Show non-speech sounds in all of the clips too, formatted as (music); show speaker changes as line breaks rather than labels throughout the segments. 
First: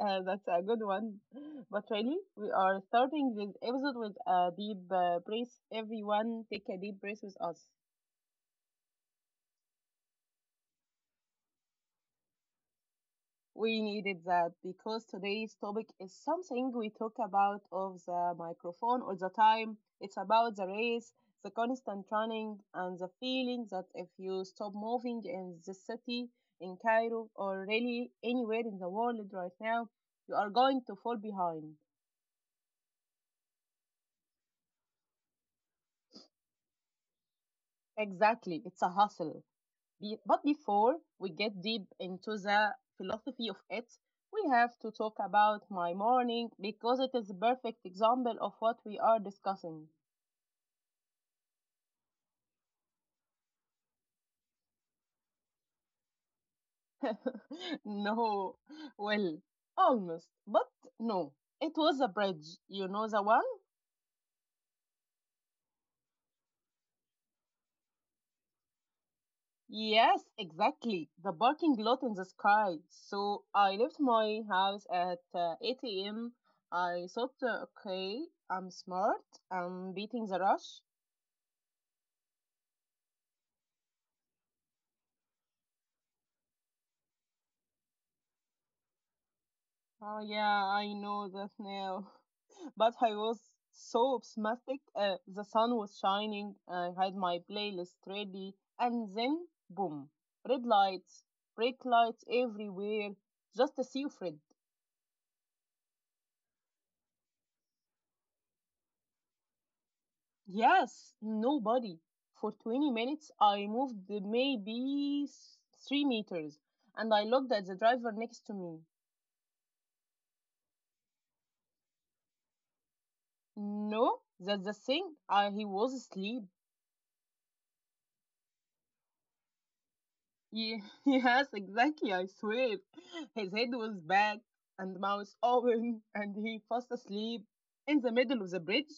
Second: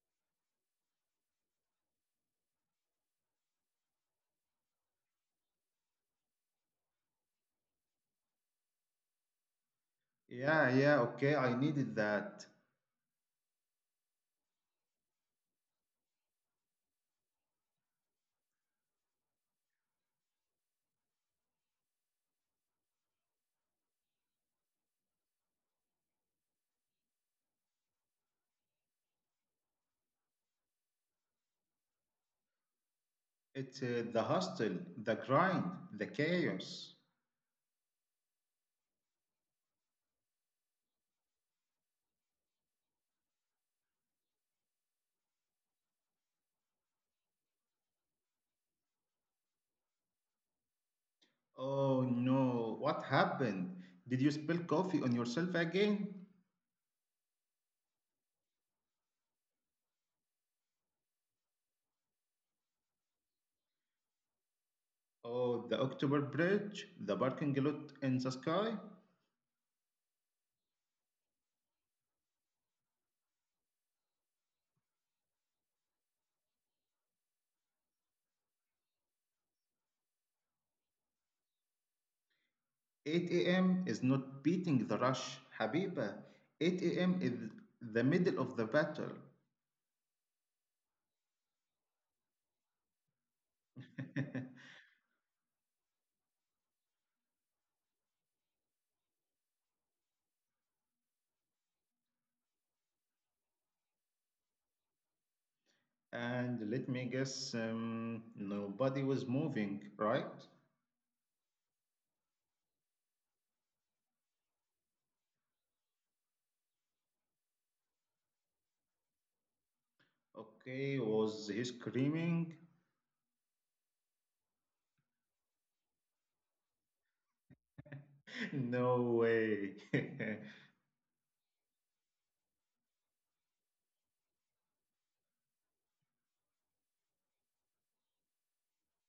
that's a good one. But really, we are starting this episode with a deep breath. Everyone, take a deep breath with us.
Yeah, yeah, okay, I needed that.
We needed that because today's topic is something we talk about of the microphone all the time. It's about the race, the constant running, and the feeling that if you stop moving in the city, in Cairo, or really anywhere in the world right now, you are going to fall behind.
It's the hustle, the grind, the chaos.
Exactly, it's a hustle. But before we get deep into the philosophy of it, we have to talk about my morning because it is a perfect example of what we are discussing.
Oh no, what happened? Did you spill coffee on yourself again?
(laughs) No, well, almost, but no. It was a bridge, you know the one?
Oh, the October Bridge, the parking lot in the sky?
Yes, exactly. The parking lot in the sky. So I left my house at 8 a.m. I thought, okay, I'm smart, I'm beating the rush.
8 a.m. is not beating the rush, Habiba. 8 a.m. is the middle of the battle.
Oh yeah, I know that now. (laughs) But I was so optimistic. The sun was shining. I had my playlist ready, and then boom, red lights, brake lights everywhere. Just a sea of red.
(laughs) And let me guess, nobody was moving, right?
Yes, nobody. For 20 minutes, I moved maybe 3 meters, and I looked at the driver next to me.
Okay, was he screaming?
No, that's the thing. He was asleep.
(laughs) No way.
(laughs) Yes, exactly. I swear. His head was back and mouth (laughs) open, and he fast asleep in the middle of the bridge.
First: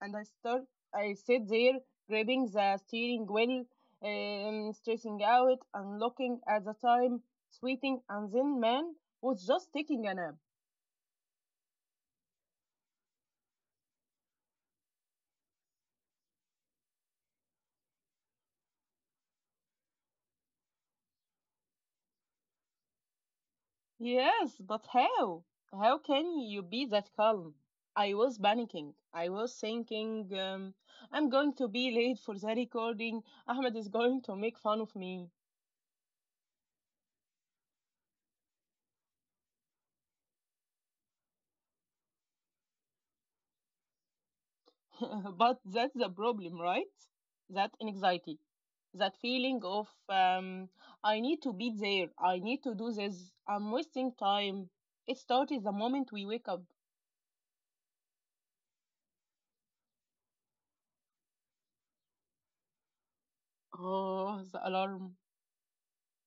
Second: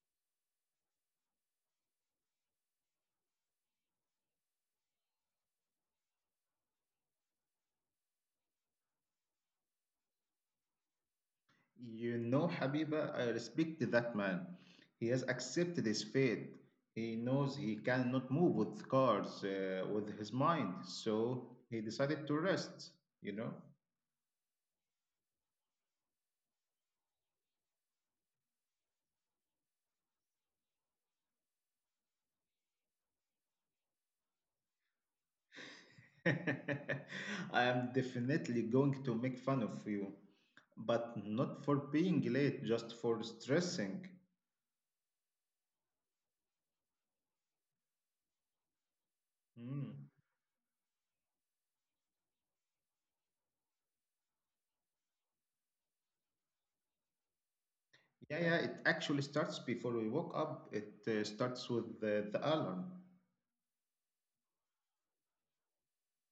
And I sit there grabbing the steering wheel, stressing out and looking at the time, sweating. And then man was just taking a nap.
(laughs) You know, Habiba, I respect that man. He has accepted his fate. He knows he cannot move with cars, with his mind. So he decided to rest, you know?
Yes, but how? How can you be that calm? I was panicking. I was thinking, I'm going to be late for the recording. Ahmed is going to make fun of me.
(laughs) I am definitely going to make fun of you, but not for being late, just for stressing.
(laughs) But that's the problem, right? That anxiety, that feeling
Mm.
of, I need to be there. I need to do this. I'm wasting time. It started the moment we wake up.
Yeah, yeah, it actually starts before we wake up. It starts with the alarm.
Oh, the alarm.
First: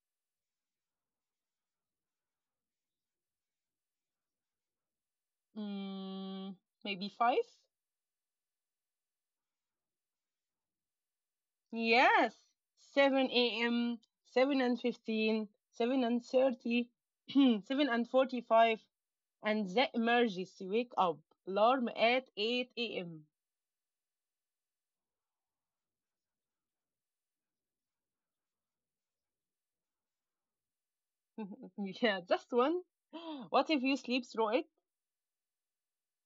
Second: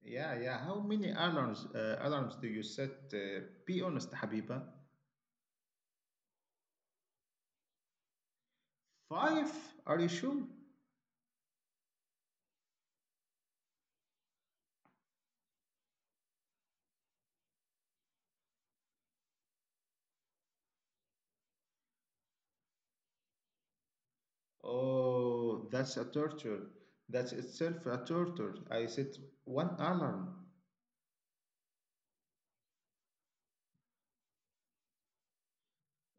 Yeah, yeah. How many alarms do you set? Be honest, Habiba.
Mm, Maybe five?
Five? Are you sure?
Yes, 7 a.m., 7:15, 7:30, (clears throat) 7:45, and the emergency wake up alarm at 8 a.m.
Oh, that's a torture. That's itself a torture. I set one alarm.
(laughs) Yeah, just one. (gasps) What if you sleep through it?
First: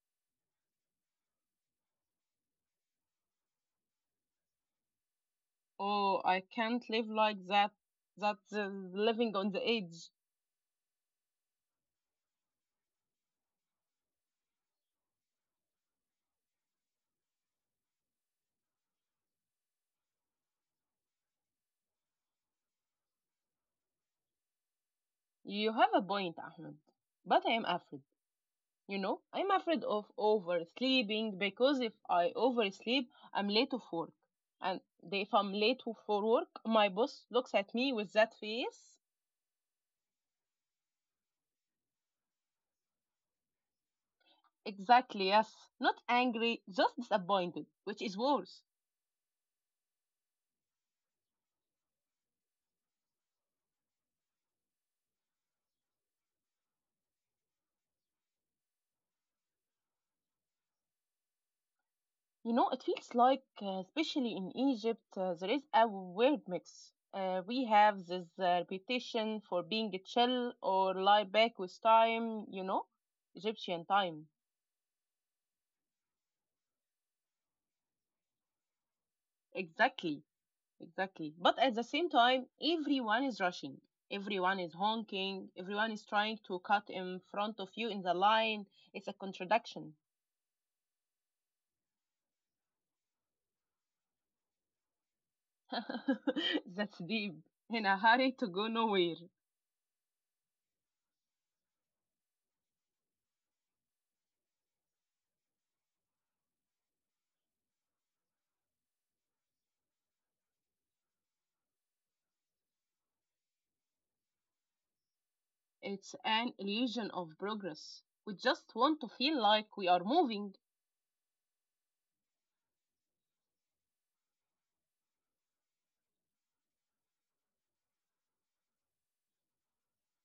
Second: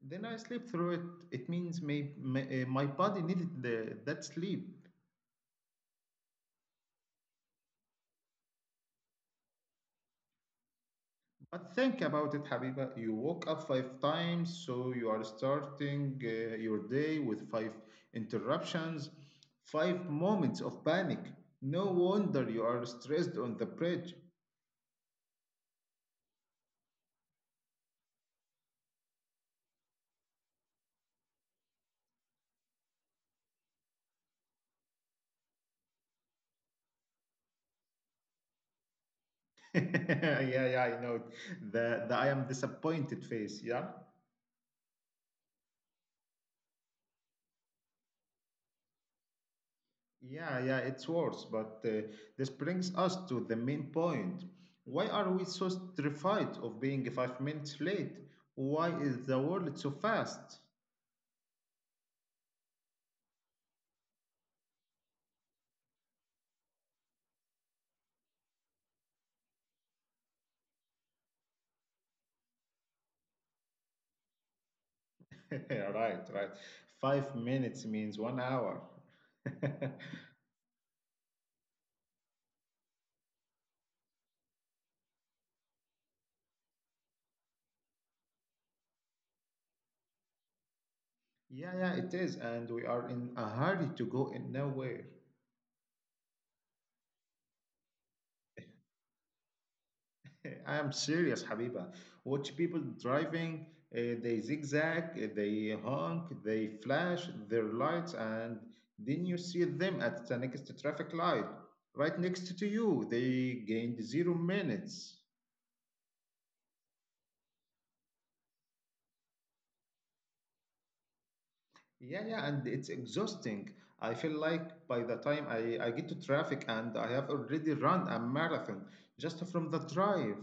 Then I sleep through it. It means my body needed that sleep.
Oh, I can't live like that. That's living on the edge.
But think about it, Habiba. You woke up five times, so you are starting your day with five interruptions, five moments of panic. No wonder you are stressed on the bridge.
You have a point, Ahmed. But I am afraid You know, I'm afraid of oversleeping because if I oversleep, I'm late of work. And if I'm late for work, my boss looks at me with that face.
(laughs) Yeah, yeah, I know. It. The I am disappointed face, yeah?
Exactly, yes. Not angry, just disappointed, which is worse.
Yeah, yeah, it's worse. But this brings us to the main point. Why are we so terrified of being 5 minutes late? Why is the world so fast?
It feels like, especially in Egypt, there is a weird mix. We have this reputation for being chill or lie back with time, Egyptian time.
(laughs) Right, right. 5 minutes means 1 hour. (laughs) Yeah,
Exactly. Exactly. But at the same time, everyone is rushing. Everyone is honking. Everyone is trying to cut in front of you in the line. It's a contradiction.
yeah, it is. And we are in a hurry to go in nowhere.
(laughs) That's deep. In a hurry to go nowhere.
Eh, I am serious, Habiba. Watch people driving, they zigzag, they honk, they flash their lights, and then you see them at the next traffic light, right next to you. They gained 0 minutes.
It's an illusion of progress. We just want to feel like we are moving.
Yeah, yeah, and it's exhausting. I feel like by the time I get to traffic and I have already run a marathon just from the drive.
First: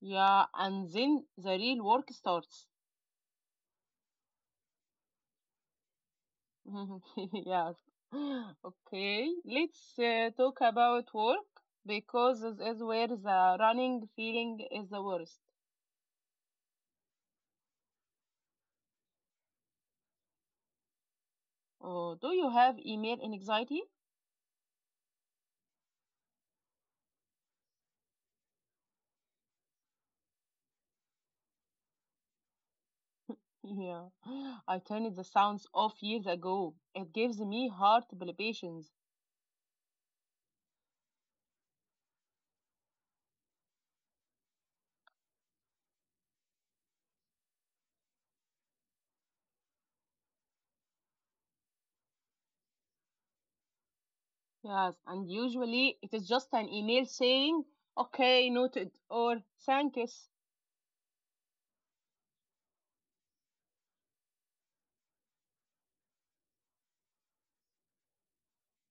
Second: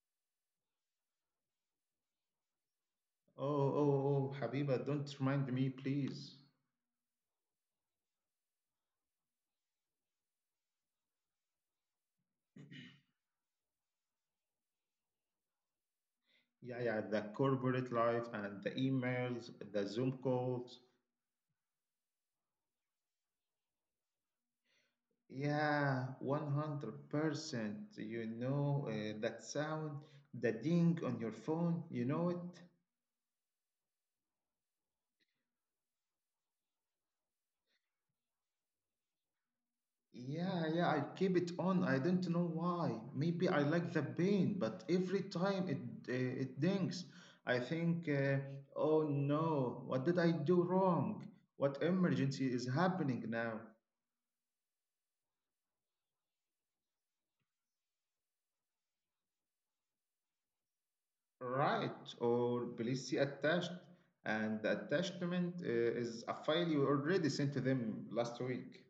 Yeah, and then the real work starts.
Oh, oh, oh, Habiba, don't remind me, please.
(laughs) Yes. Okay, let's talk about work because this is where the running feeling is the worst.
Yeah, yeah, the corporate life and the emails, the Zoom calls.
Oh, do you have email anxiety? (laughs)
Yeah, 100%. You know that sound, the ding on your phone, you know it?
Yeah, I turned the sounds off years ago. It gives me heart palpitations.
Yeah, yeah, I keep it on. I don't know why. Maybe I like the pain, but every time it it dings, I think, oh no, what did I do wrong? What emergency is happening now?
Yes, and usually it is just an email saying, okay, noted, or thank yous.
Right, or please see attached. And the attachment is a file you already sent to them last week.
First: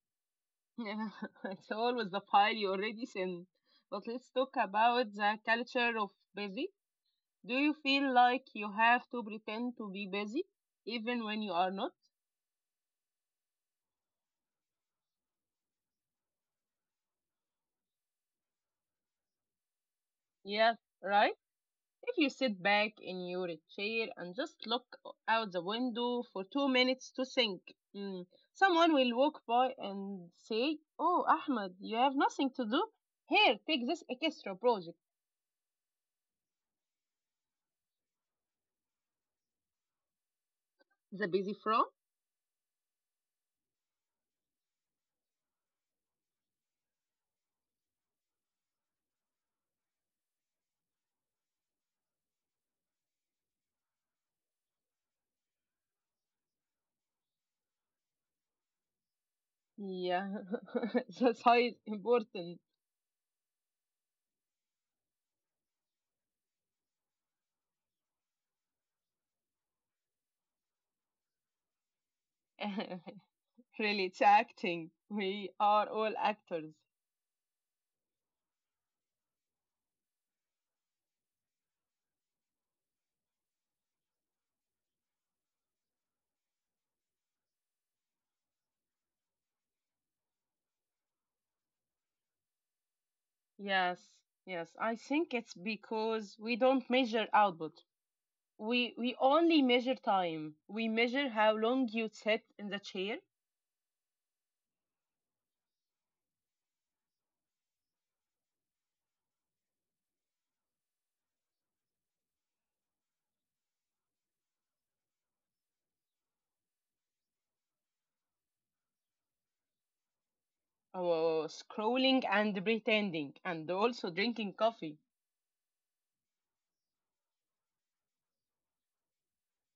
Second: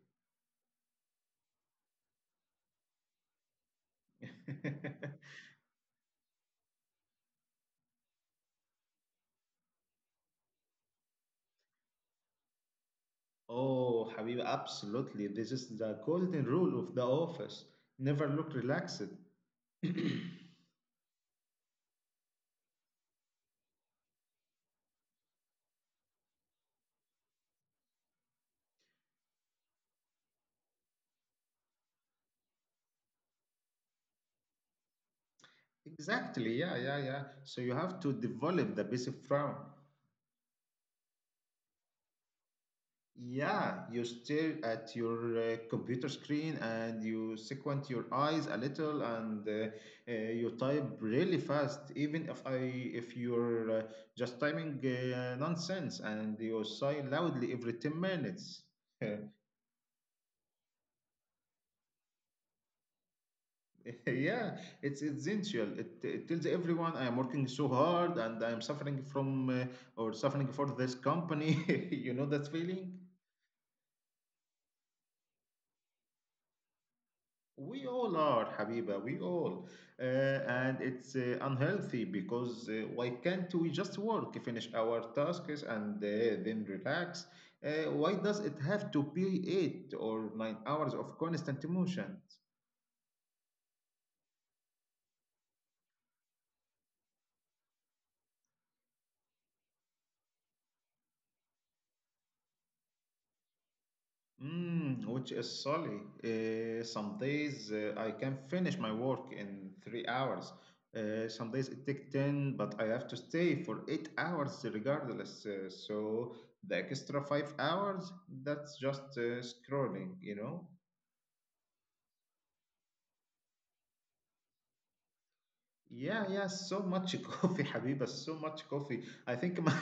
(laughs) Yeah, it's always the file you already sent. But let's talk about
(laughs)
the culture of busy. Do you feel like you have to pretend to be busy even when you are not?
Oh, Habiba, absolutely. This is the golden rule of the office. Never look relaxed. (clears throat)
Yeah, right? If you sit back in your chair and just look out the window for 2 minutes to think, mm, someone will walk by and say, oh, Ahmed, you have nothing to do? Here, take this extra project.
Exactly. Yeah, yeah, yeah. So you have to develop the basic frown.
The busy from?
Yeah, you stare at your computer screen and you squint your eyes a little and you type really fast, even if you're just typing nonsense and you sigh loudly every 10 minutes. (laughs)
Yeah, (laughs) that's how it's important.
Yeah, it's essential. It tells everyone I am working so hard and I am suffering from or suffering for this company. (laughs) You know that feeling?
(laughs) Really, it's acting. We are all actors.
We all are, Habiba, we all. And it's unhealthy because why can't we just work, finish our tasks, and then relax? Why does it have to be 8 or 9 hours of constant motion?
Yes, yes. I think it's because we don't measure output. We only measure time. We measure how long you sit in the chair,
Mm, which is solid. Some days I can finish my work in 3 hours. Some days it takes 10, but I have to stay for 8 hours regardless. So the extra 5 hours, that's just scrolling, you know?
or scrolling and pretending, and also drinking coffee.
Yeah, yeah, so much (laughs) coffee, Habiba, so much coffee.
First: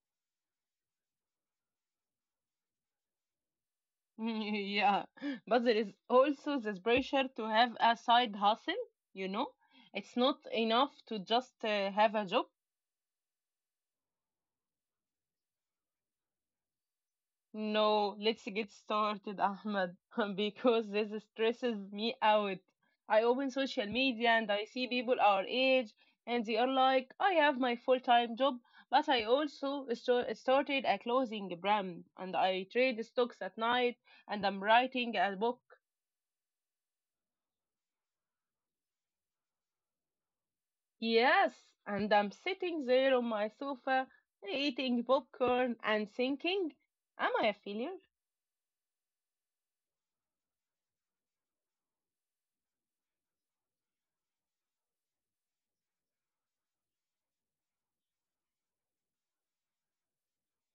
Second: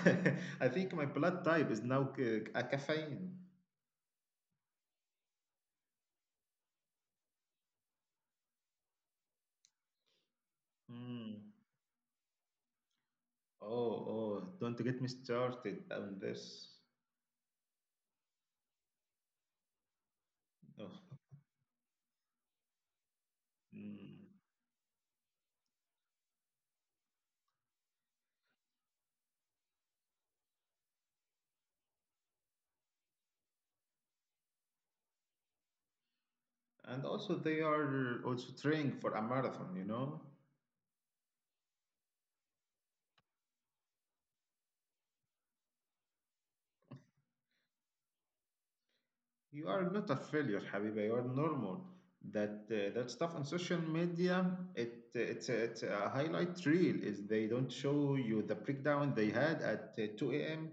(laughs) I think my blood type is now a caffeine.
(laughs) Yeah, but there is also this pressure to have a side hustle. You know, it's not enough to
Mm.
just have a job.
Oh, oh, don't get me started on this.
No, let's get started, Ahmed, (laughs) because this
Oh.
stresses me out. I open social
Mm.
media and I see people our age, and they are like, I have my full-time job, but I also started a clothing brand, and I trade stocks at night, and I'm writing a book.
And also, they are also training for a marathon, you know?
Yes, and I'm sitting there on my sofa, eating popcorn and thinking, am I a failure?
You are not a failure, Habiba. You are normal. That stuff on social media, it it's a highlight reel. Is they don't show you the breakdown they had at 2 a.m.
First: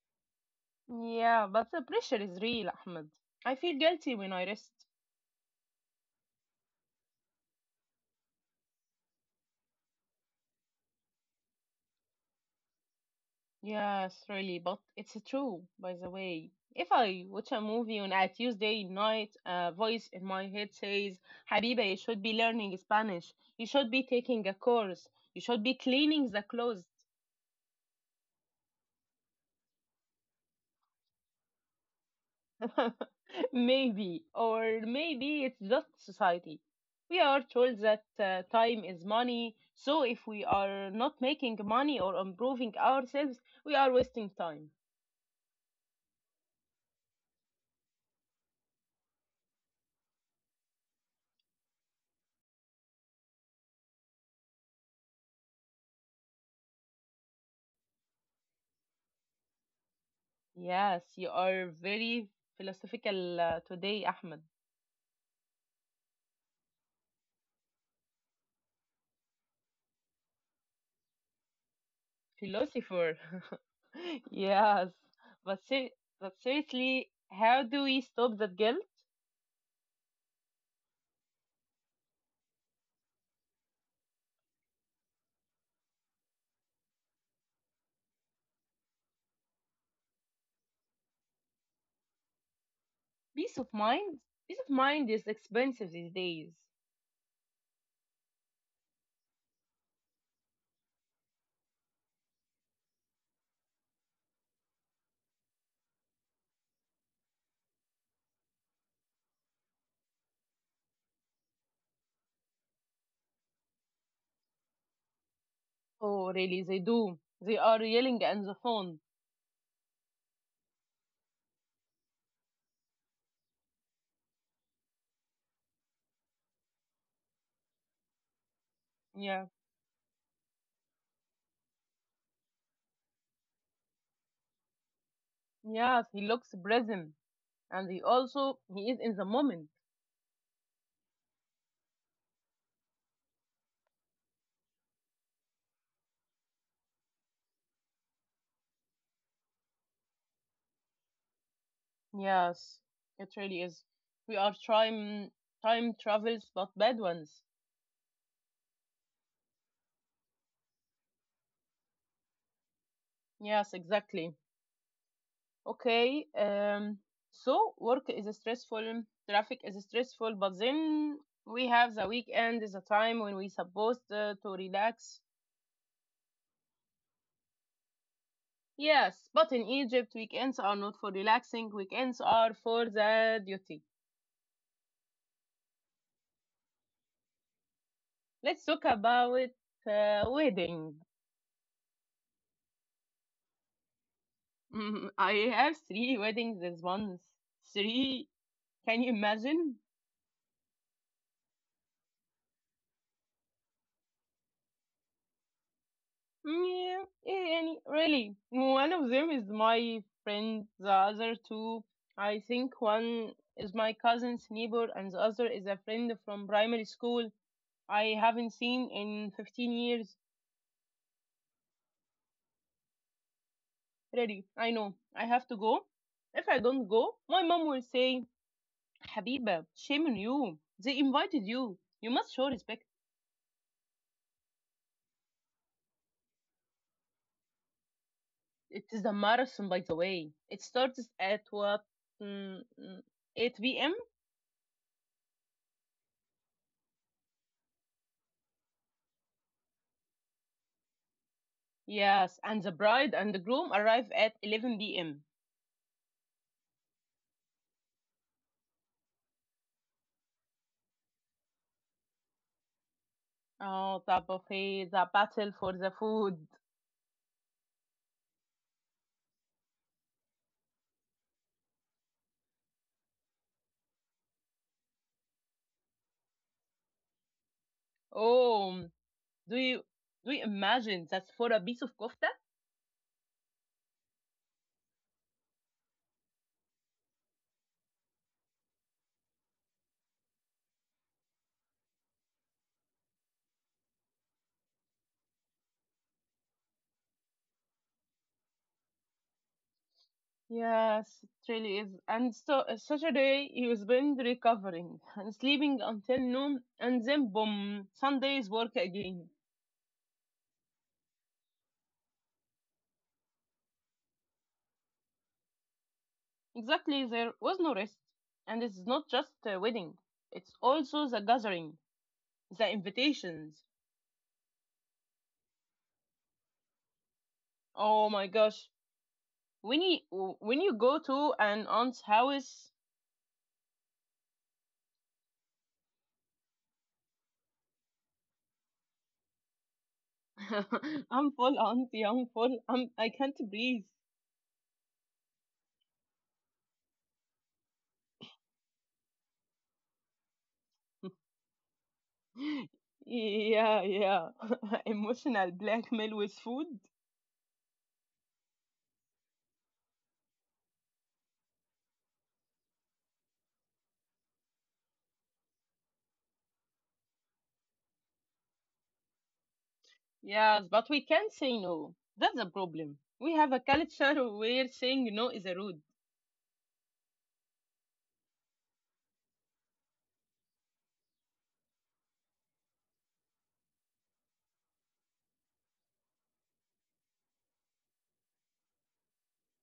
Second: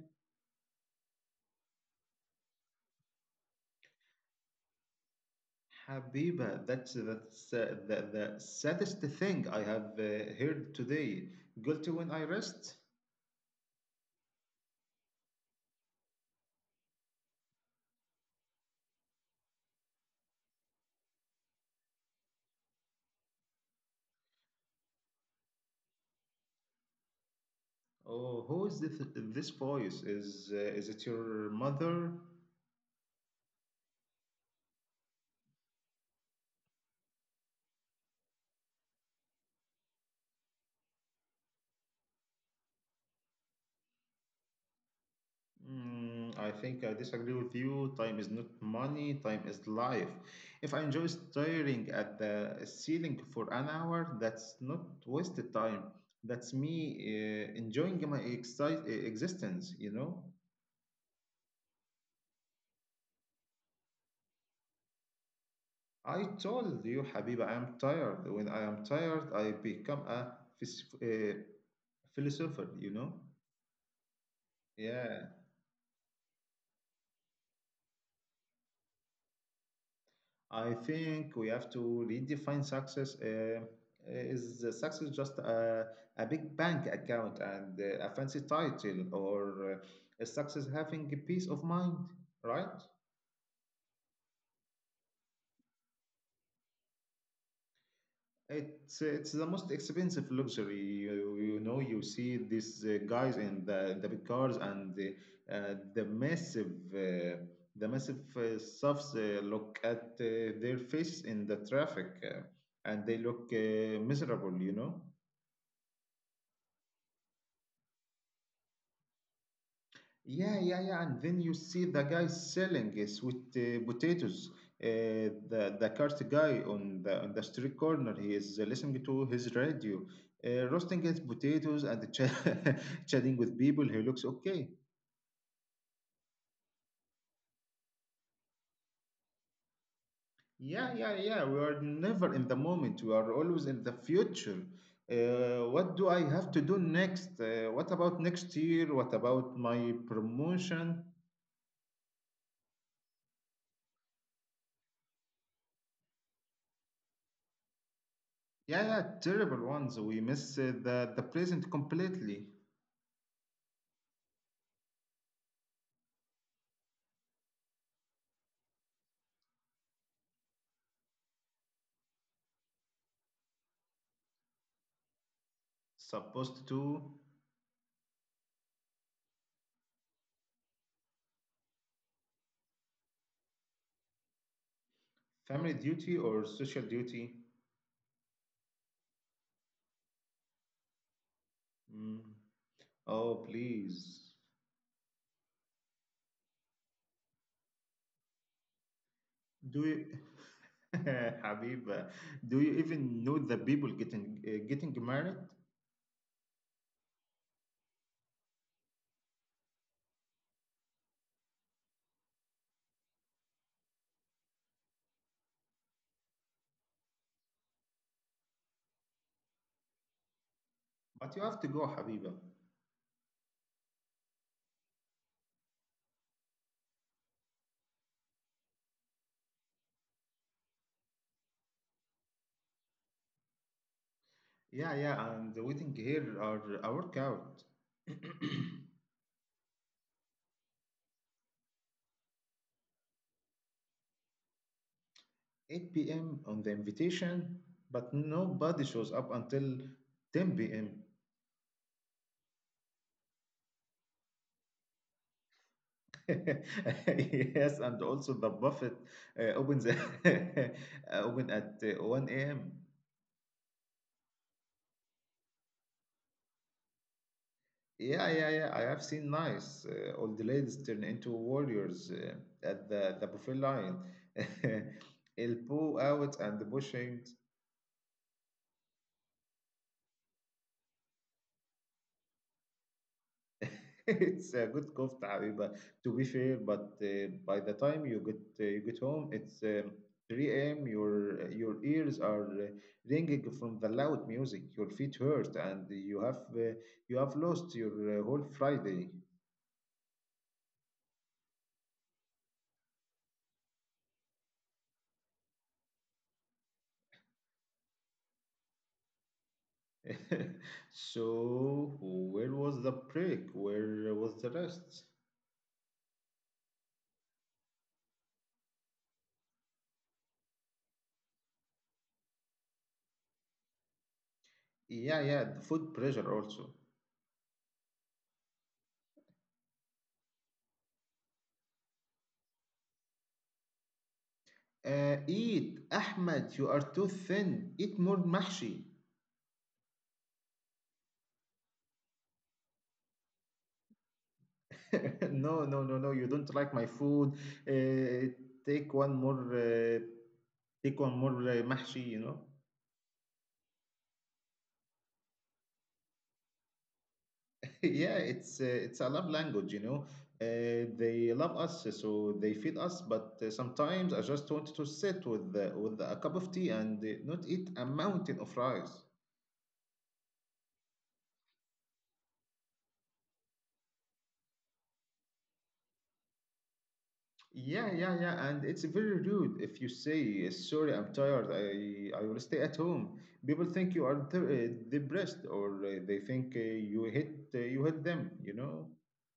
Yeah, but the pressure is real, Ahmed. I feel guilty when I rest.
Habiba, that's the saddest thing I have heard today. Guilty when I rest.
Yes, really, but it's true, by the way. If I watch a movie on a Tuesday night, a voice in my head says, Habiba, you should be learning Spanish. You should be taking a course. You should be cleaning the clothes.
Oh, who is this? This voice is it your mother?
(laughs) Maybe, or maybe it's just society. We are told that time is money, so if we are not making money or improving ourselves, we are wasting time.
Mm, I think I disagree with you. Time is not money, time is life. If I enjoy staring at the ceiling for an hour, that's not wasted time. That's me enjoying my existence, you know?
Yes, you are very philosophical today, Ahmed.
I told you, Habiba, I'm tired. When I am tired, I become a philosopher, you know?
Philosopher. (laughs) Yes,
Yeah.
but seriously, how do we stop that guilt?
I think we have to redefine success. Is the success just a big bank account and a fancy title, or is success having a peace of mind? Right?
Peace of mind. Peace of mind is expensive these days.
It's the most expensive luxury. You know, you see these guys in the big cars and the massive. The massive stuffs look at their faces in the traffic and they look miserable, you know.
Oh, really? They do. They are yelling on the phone.
Yeah, yeah, yeah. And then you see the guy selling sweet potatoes. The cart guy on the street corner. He is listening to
Yeah.
his radio, roasting his potatoes and (laughs) chatting with people. He looks okay.
Yes, he looks present, and he is in the moment.
Yeah, yeah, yeah. We are never in the moment. We are always in the future. What do I have to do next? What about next year? What about my promotion?
Yes, it really is. We are time travels, but bad ones.
Yeah, yeah, terrible ones. We miss the present completely.
Yes, exactly. Okay. So work is stressful, traffic is stressful, but then we have the weekend is a time when we supposed to relax.
Supposed to
Yes, but in Egypt, weekends are not for relaxing. Weekends are for the duty.
family duty or social duty?
Let's talk about wedding.
Mm. Oh, please.
(laughs) I have three weddings this month. Three? Can you imagine?
Do you, (laughs) Habiba, do you even know the people getting married?
Yeah, and really, one of them is my friend. The other two, I think one is my cousin's neighbor, and the other is a friend from primary school I haven't seen in 15 years.
But you have to go, Habiba.
Really, I know I have to go. If I don't go, my mom will say, Habiba, shame on you. They invited you. You must show respect.
Yeah, yeah, and waiting here are a workout. (clears throat)
It is a marathon, by the way. It starts at what? Mm, mm, 8 p.m.
8 p.m. on the invitation, but nobody shows up until 10 p.m.
Yes, and the bride and the groom arrive at 11 p.m.
(laughs) Yes, and also the buffet opens (laughs) open at 1 a.m.
Oh, the buffet, the battle for the food.
Yeah, yeah, yeah. I have seen nice. Old ladies turn into warriors at the buffet line. (laughs) Elbow out and pushing.
Oh, do you do you imagine that's for a piece of kofta?
(laughs) It's a good kofta, Habiba. To be fair, but by the time you get home, it's 3 a.m. Your ears are ringing from the loud music. Your feet hurt, and you have lost your whole Friday.
Yes, it really is. And so Saturday he was been recovering and sleeping until noon, and then boom, Sunday's work again.
(laughs) So where was the break? Where was the rest?
Exactly, there was no rest, and it's not just a wedding; it's also the gathering, the invitations.
Yeah, yeah. The food pressure also.
Oh my gosh, when you when you go to an aunt's house
Eat, Ahmed. You are too thin. Eat more mahshi.
(laughs) I'm full, auntie, I'm full. I can't breathe.
(laughs) No, no, no, no. You don't like my food. Uh, Take one more. Take one more mahshi. You know.
(laughs) Yeah, yeah. (laughs) Emotional blackmail with food.
(laughs) Yeah, it's a love language. You know. They love us, so they feed us. But sometimes I just want to sit with a cup of tea and not eat a mountain of rice.
Yes, but we can say no. That's a problem. We have a culture where saying no is rude.
Yeah, yeah, yeah, and it's very rude if you say, "Sorry, I'm tired. I will stay at home." People think you are depressed, or they think you hit them. You know.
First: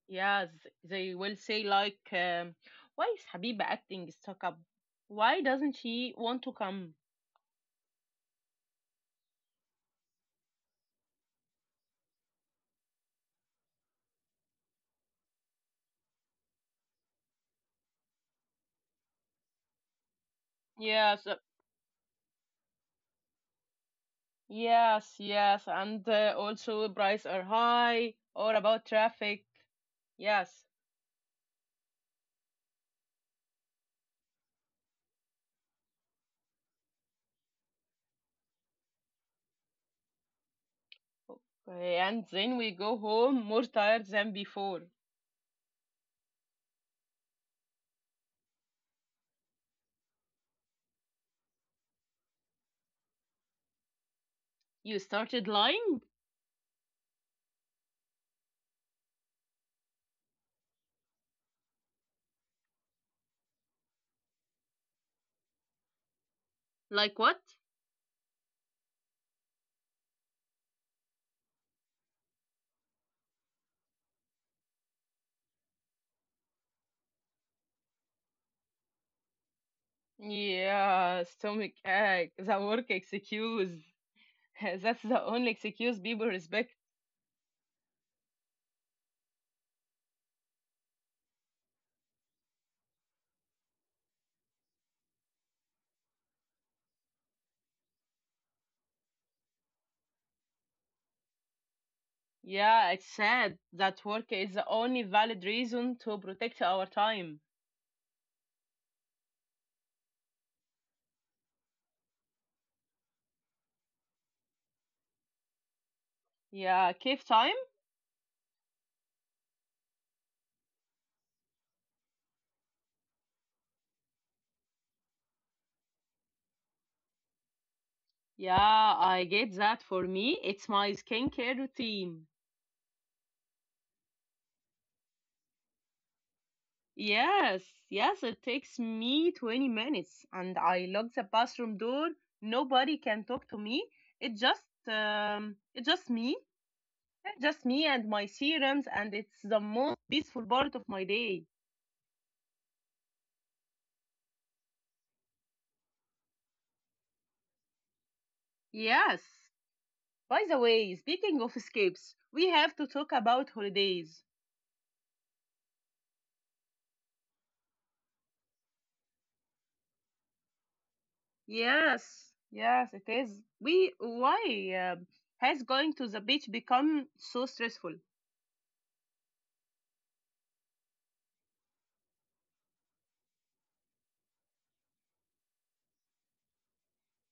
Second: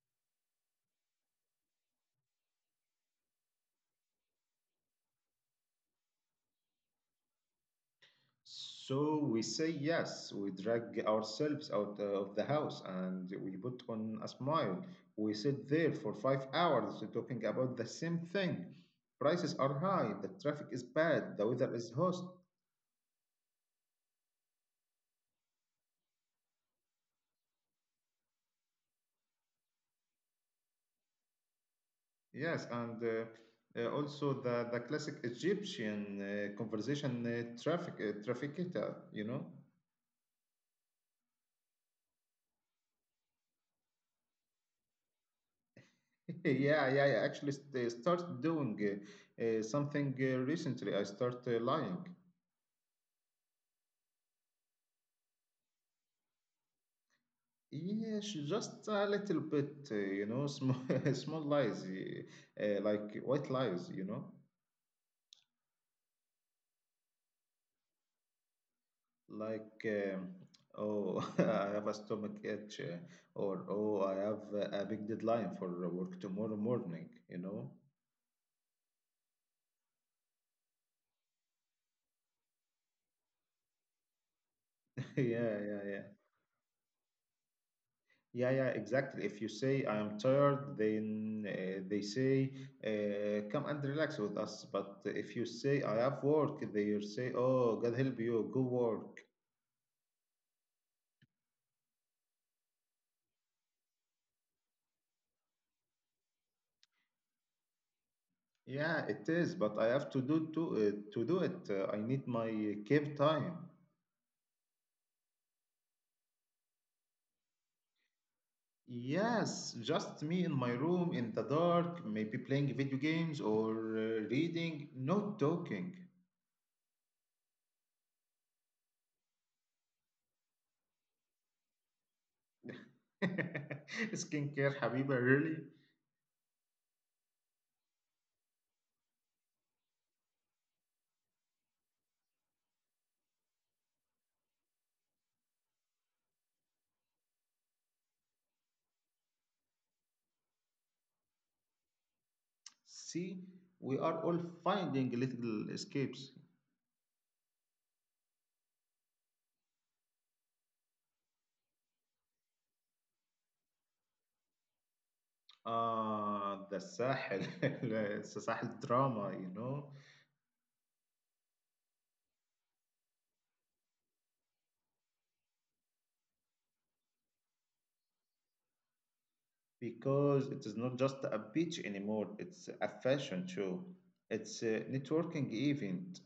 Yes, they will say, like, why is Habiba acting stuck up? Why doesn't she want to come?
So we say yes. We drag ourselves out of the house, and we put on a smile. We sit there for 5 hours talking about the same thing. Prices are high. The traffic
Yes.
is bad. The weather is hot.
Yes, yes, and also prices are high or about traffic. Yes.
Yes, and also the classic Egyptian conversation traffic trafficator, you know?
Okay, and then we go home more tired than before.
(laughs) Yeah, yeah, yeah. Actually, start doing something recently. I start lying.
You started lying?
Yes, just a little bit, you know, small (laughs) small lies, like white lies, you know,
Like what?
like oh, (laughs) I have a stomach itch, or oh, I have a big deadline for work tomorrow morning, you know.
Yeah, stomach ache, the work excuse. (laughs) That's the only excuse people
(laughs) Yeah,
respect.
yeah, yeah. Yeah, yeah, exactly. If you say I am tired, then they say come and relax with us. But if you say I have work, they say oh God help you, go work.
Yeah, it's sad that work is the only valid reason to protect our time.
Yeah, it is, but I have to do it. I need my cave time.
Yeah, cave time?
Yes, just me in my room in the dark, maybe playing video games or reading, no talking.
Yeah, I get that. For me, it's my skincare routine.
(laughs) Skincare, Habiba, really?
Yes, yes, it takes me 20 minutes and I lock the bathroom door. Nobody can talk to me. It just it's just me and my serums, and it's the most peaceful part of my day.
See, we are all finding little escapes.
Yes. By the way, speaking of escapes, we have to talk about holidays.
The Sahel, (laughs) it's a Sahel drama, you know,
Yes. Yes, it is. We why has going to the beach become so stressful?
because it is not just a beach anymore, it's a fashion show, it's a networking event.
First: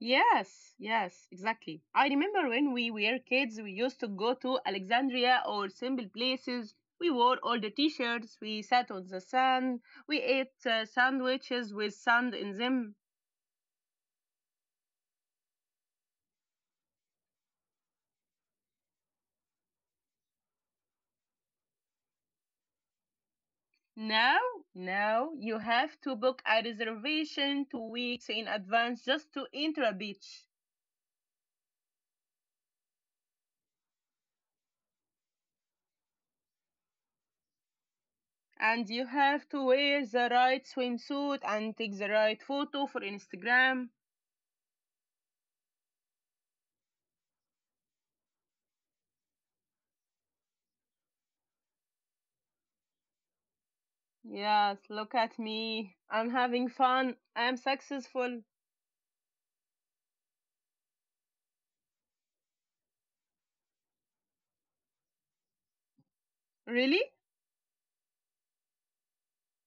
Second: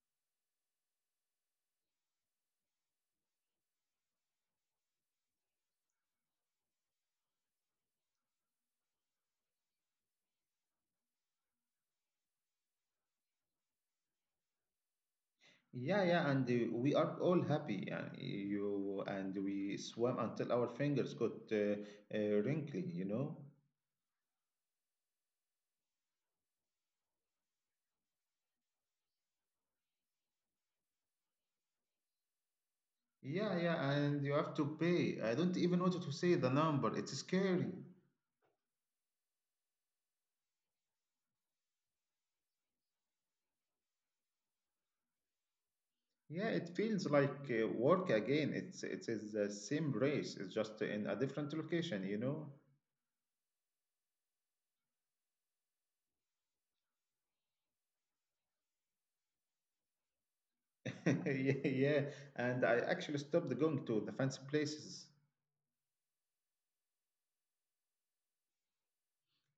Yes, yes, exactly. I remember when we were kids, we used to go to Alexandria or simple places. We wore all the t-shirts, we sat on the sand, we ate sandwiches with sand in them.
Yeah, yeah, and we are all happy, and we swam until our fingers got uh, wrinkly, you know.
Now, now you have to book a reservation 2 weeks in advance just to enter a beach.
Yeah, yeah, and you have to pay. I don't even want to say the number. It's scary.
And you have to wear the right swimsuit and take the right photo for Instagram.
Yeah, it feels like work again. It is the same race. It's just in a different location, you know.
Yes, look at me. I'm having fun. I'm successful.
(laughs) Yeah, yeah. And I actually stopped going to the fancy places.
Really?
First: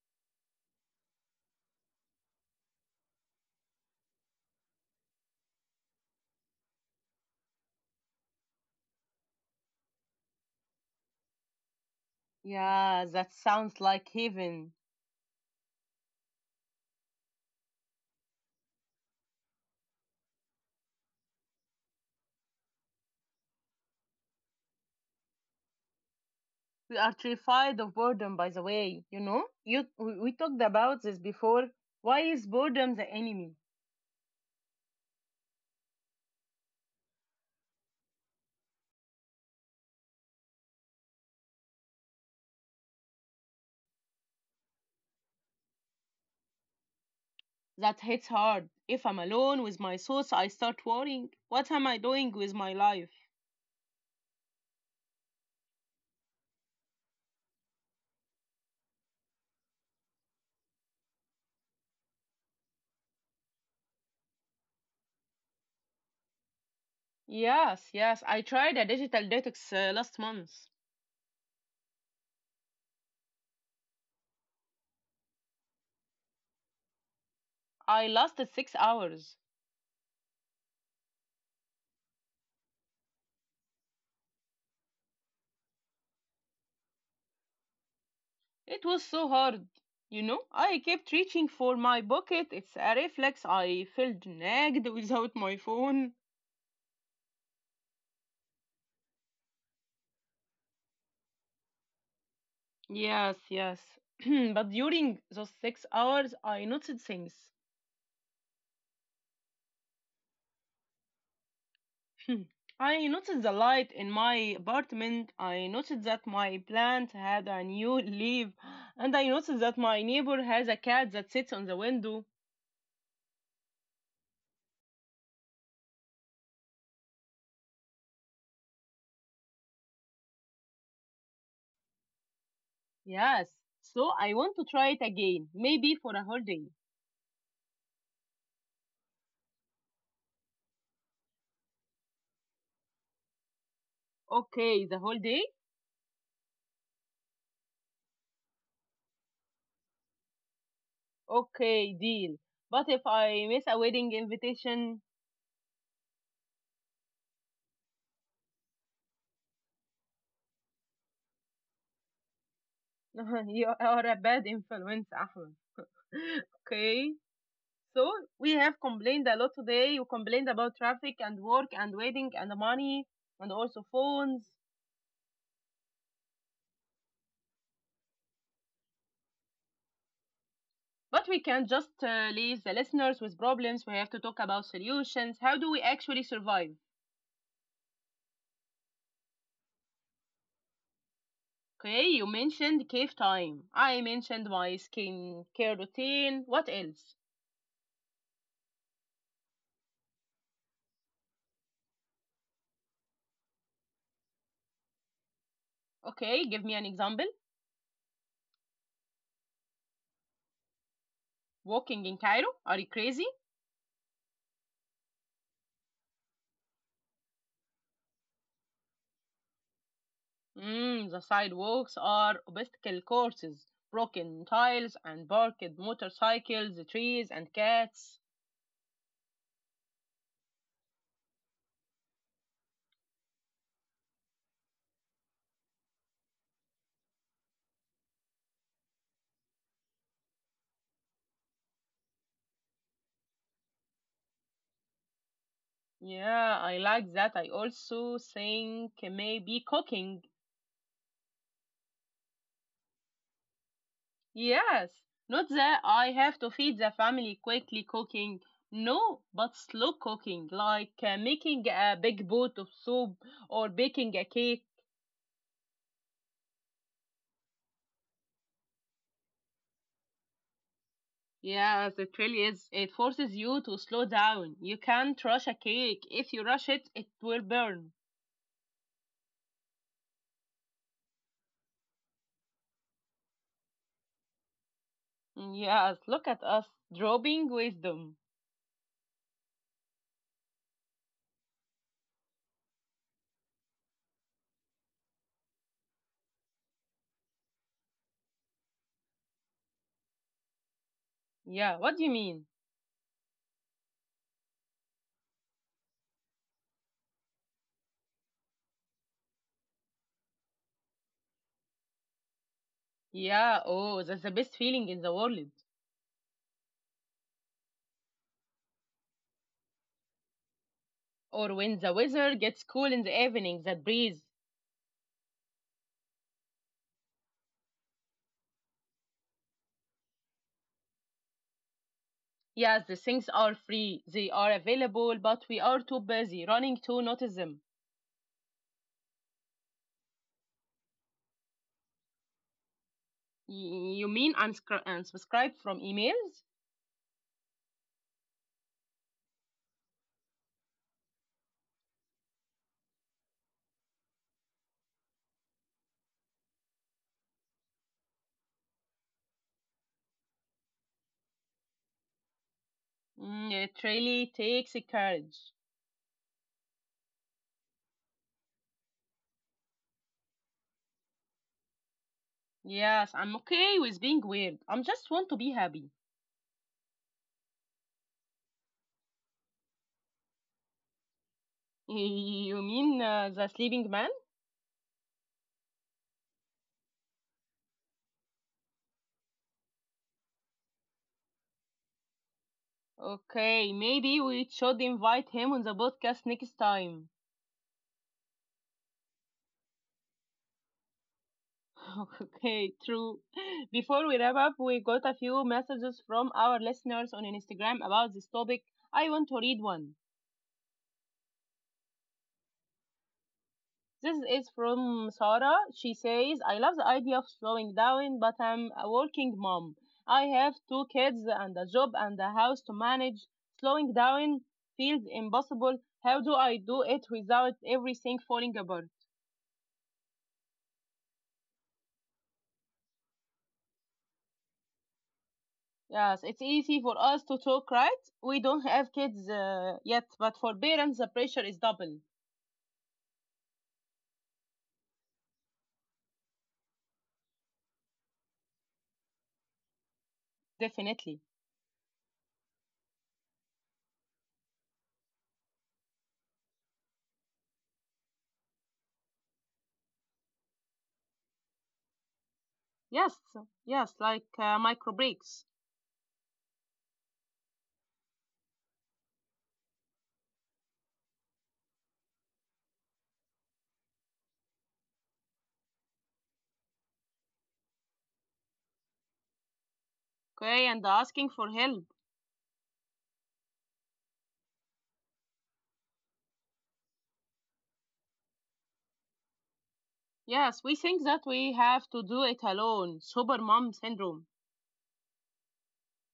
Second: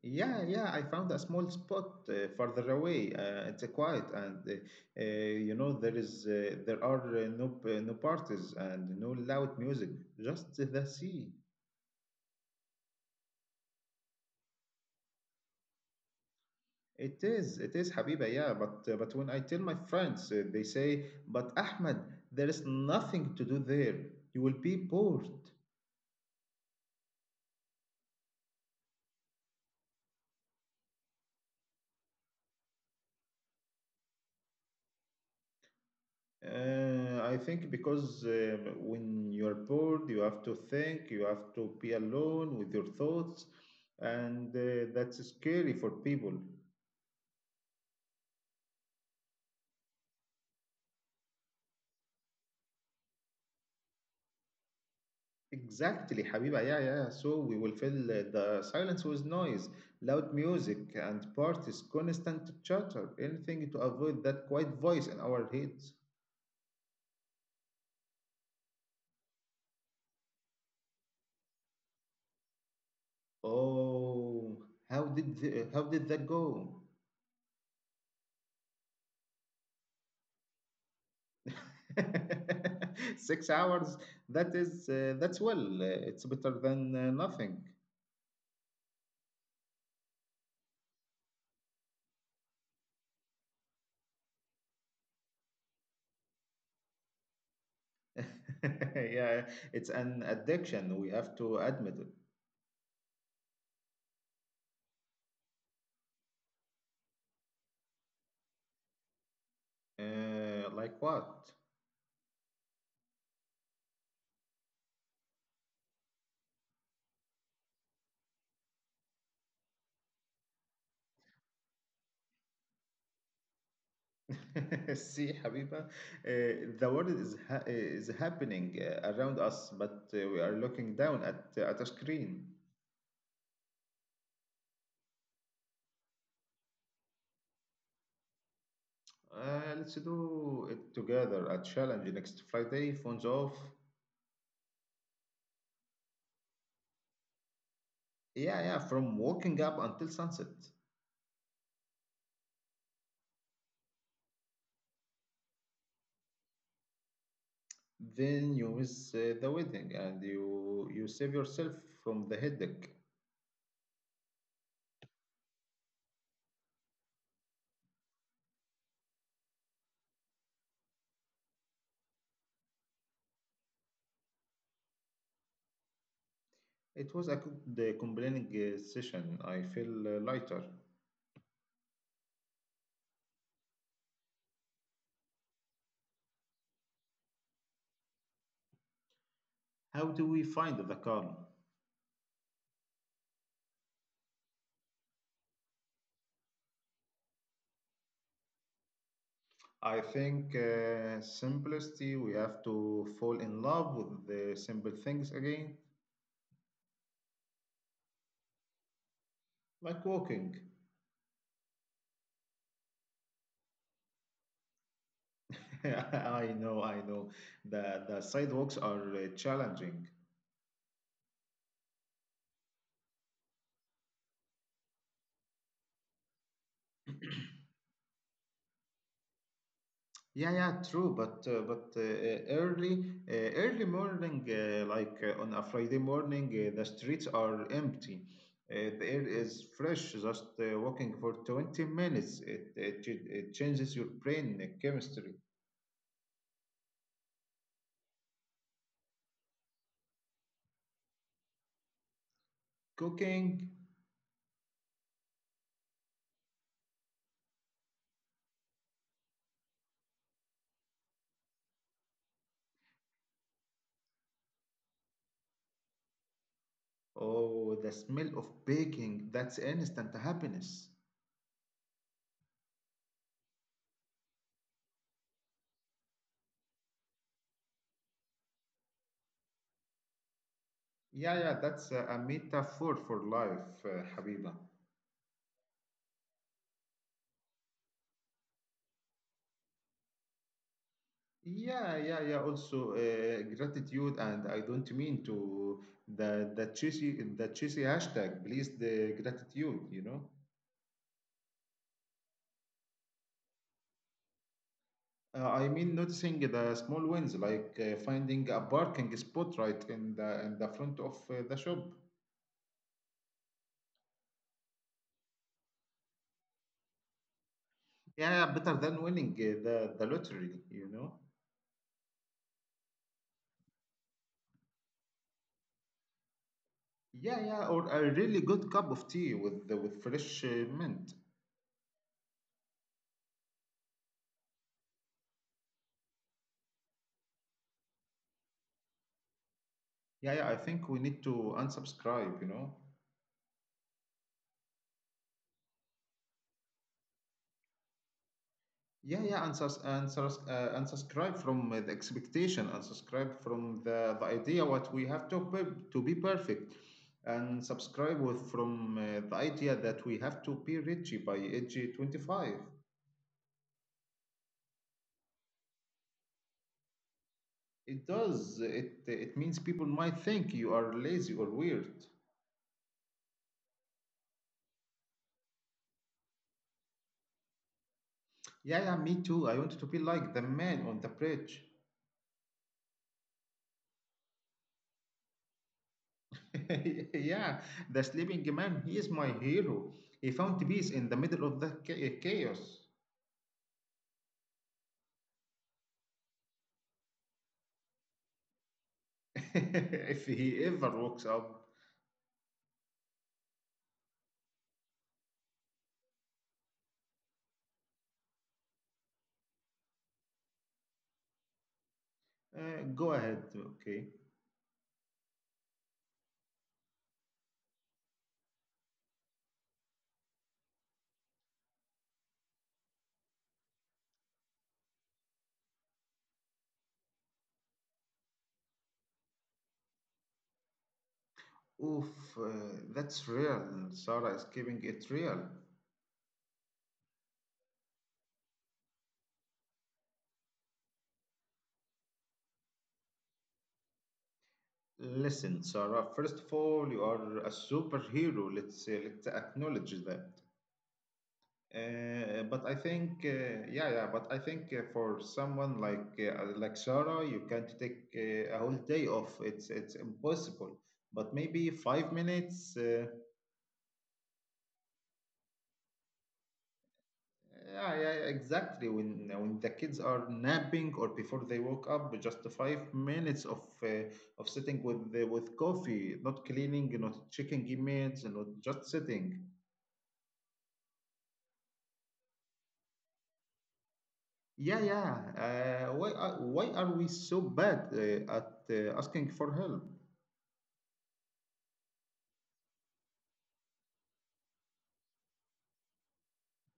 Yeah, yeah. I found a small spot further away. It's quiet, and there is there are no parties and no loud music. Just the sea.
Yeah, that sounds like heaven.
It is, Habiba, yeah. But when I tell my friends, they say, "But Ahmed, there is nothing to do there. You will be bored."
We are terrified of boredom, by the way. You know, you we talked about this before. Why is boredom the enemy?
I think because when you're bored, you have to think, you have to be alone with your thoughts, and that's scary for people.
That hits hard. If I'm alone with my thoughts, I start worrying. What am I doing with my life?
Exactly, Habiba, yeah, yeah, yeah. So we will fill the silence with noise, loud music, and parties, constant chatter, anything to avoid that quiet voice in our heads.
Yes, yes. I tried a digital detox last month.
Oh, how did that go?
I lasted 6 hours.
(laughs) 6 hours. That is that's well. It's better than nothing. (laughs)
It was so hard. You know, I kept reaching for my pocket. It's a reflex. I felt nagged without my phone.
Yeah, it's an addiction. We have to admit it.
Yes, yes. (clears throat) But during those 6 hours, I noted things.
Like what?
(clears throat) I noticed the light in my apartment. I noticed that my plant had a new leaf. (gasps) And I noticed that my neighbor has a cat that sits on the window.
(laughs) See, Habiba, the world is happening around us, but we are looking down at a screen.
Yes. So I want to try it again, maybe for a whole day.
Let's do it together. A challenge next Friday. Phones off.
Okay, the whole day?
Yeah, yeah, from waking up until sunset.
Okay, deal. But if I miss a wedding invitation,
Then you miss the wedding and you save yourself from the headache.
(laughs) you are a bad influence, Ahmed. Okay? So we have complained a lot today. We complained about traffic and work and waiting and the money and also phones.
It was a good complaining session. I feel lighter.
But we can't just leave the listeners with problems. We have to talk about solutions. How do we actually survive?
How do we find the calm?
Okay, you mentioned cave time. I mentioned my skin care routine. What else?
I think simplicity, we have to fall in love with the simple things again,
Okay, give me an example.
like walking.
Walking in Cairo? Are you crazy?
(laughs) I know, I know. The sidewalks are challenging.
Mm, the sidewalks are obstacle courses, broken tiles and parked motorcycles, trees and cats.
Yeah, yeah, true. But early morning, like on a Friday morning, the streets are empty. The air is fresh. Just walking for 20 minutes, it changes your brain chemistry.
Yeah, I like that. I also think maybe cooking.
Cooking,
Yes, not that I have to feed the family quickly cooking. No, but slow cooking, like making a big pot of soup or baking a cake.
oh, the smell of baking, that's instant happiness.
Yes, it really is. It forces you to slow down. You can't rush a cake. If you rush it, it will burn.
Yeah, yeah, that's a metaphor for life, Habiba.
Yes, look at us, dropping wisdom.
Yeah, yeah, yeah. Also, gratitude, and I don't mean to the cheesy hashtag. Please, the gratitude. You know,
Yeah, what do you mean?
I mean noticing the small wins, like finding a parking spot right in the front of the shop.
Yeah, oh, that's the best feeling in the world.
Yeah, yeah, better than winning the lottery, you know.
Or when the weather gets cool in the evening, that breeze.
Yeah, yeah, or a really good cup of tea with fresh mint.
Yes, the things are free, they are available, but we are too busy running to notice them.
Yeah, yeah. I think we need to unsubscribe, you know.
You mean unsubscribe from emails?
Yeah, yeah, and unsubscribe from the expectation, unsubscribe from the idea what we have to be perfect, and subscribe with from the idea that we have to be rich by age 25.
Mm, it really takes courage.
It does. It means people might think you are lazy or weird.
Yes, I'm okay with being weird. I am just want to be happy.
Yeah, yeah, me too. I wanted to be like the man on the bridge.
(laughs) You mean the sleeping man?
(laughs) Yeah, the sleeping man. He is my hero. He found peace in the middle of the chaos.
Okay, maybe we should invite him on the podcast next time.
(laughs) If he ever walks up,
Okay, true. (laughs) Before we wrap up, we got a few messages from our listeners on Instagram about this topic. I want to read one.
go ahead, okay?
This is from Sarah. She says, I love the idea of slowing down, but I'm a working mom. I have two kids and a job and a house to manage. Slowing down feels impossible. How do I do it without everything falling apart?
Oof, uh, that's real. Sarah is keeping it real.
Yes, it's easy for us to talk, right? We don't have kids yet, but for parents, the pressure is double.
Listen, Sarah, first of all, you are a superhero. Let's acknowledge that.
Definitely.
But I think, yeah, yeah, but I think for someone like Sarah, you can't take a whole day off. It's impossible. But maybe 5 minutes.
Yes, yes, like micro breaks.
Yeah, yeah, yeah, exactly. When the kids are napping or before they woke up, just 5 minutes of sitting with coffee, not cleaning, not checking emails, not just sitting.
Okay, and asking for help.
Yeah, yeah. Why are we so bad at asking for help?
Yes, we think that we have to do it alone. Super mom syndrome.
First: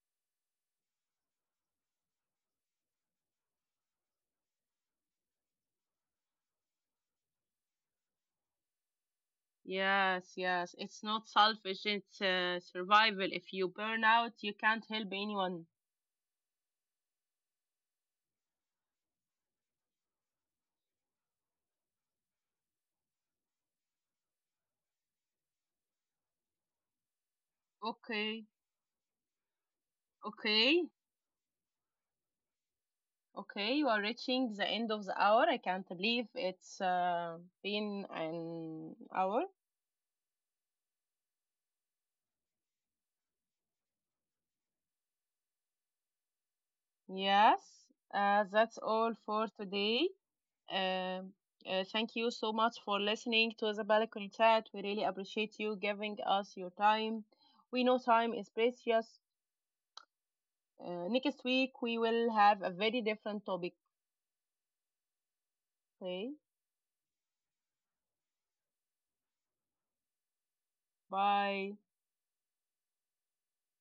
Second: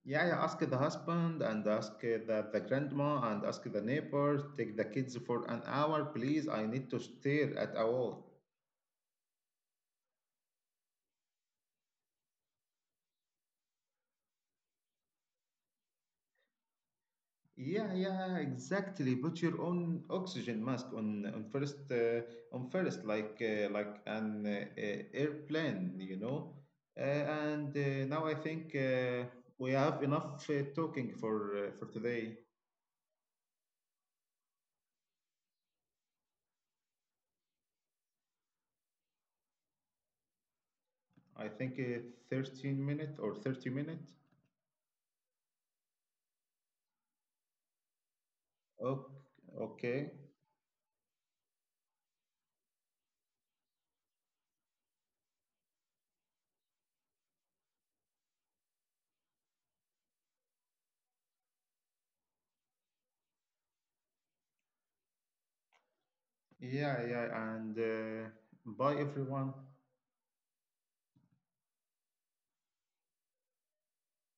Yeah, yeah. Ask the husband and ask the grandma and ask the neighbors. Take the kids for an hour, please. I need to stare at a wall.
Yes, yes, it's not selfish, it's survival. If you burn out, you can't help anyone.
Yeah, yeah, exactly. Put your own oxygen mask on first like an airplane, you know. Uh, and Now I
Okay,
think we have enough
okay,
talking for today.
okay, you are reaching the end of the hour. I can't believe it's been an hour.
I think 13 minutes or 30 minutes.
Yes, that's all
Okay.
for today.
Okay.
Um, thank you so much for listening to The Balcony Chat. We really appreciate you giving us your time. We know time is precious. Next week we will have a very different topic. Okay,
Yeah, yeah, and bye everyone.
bye.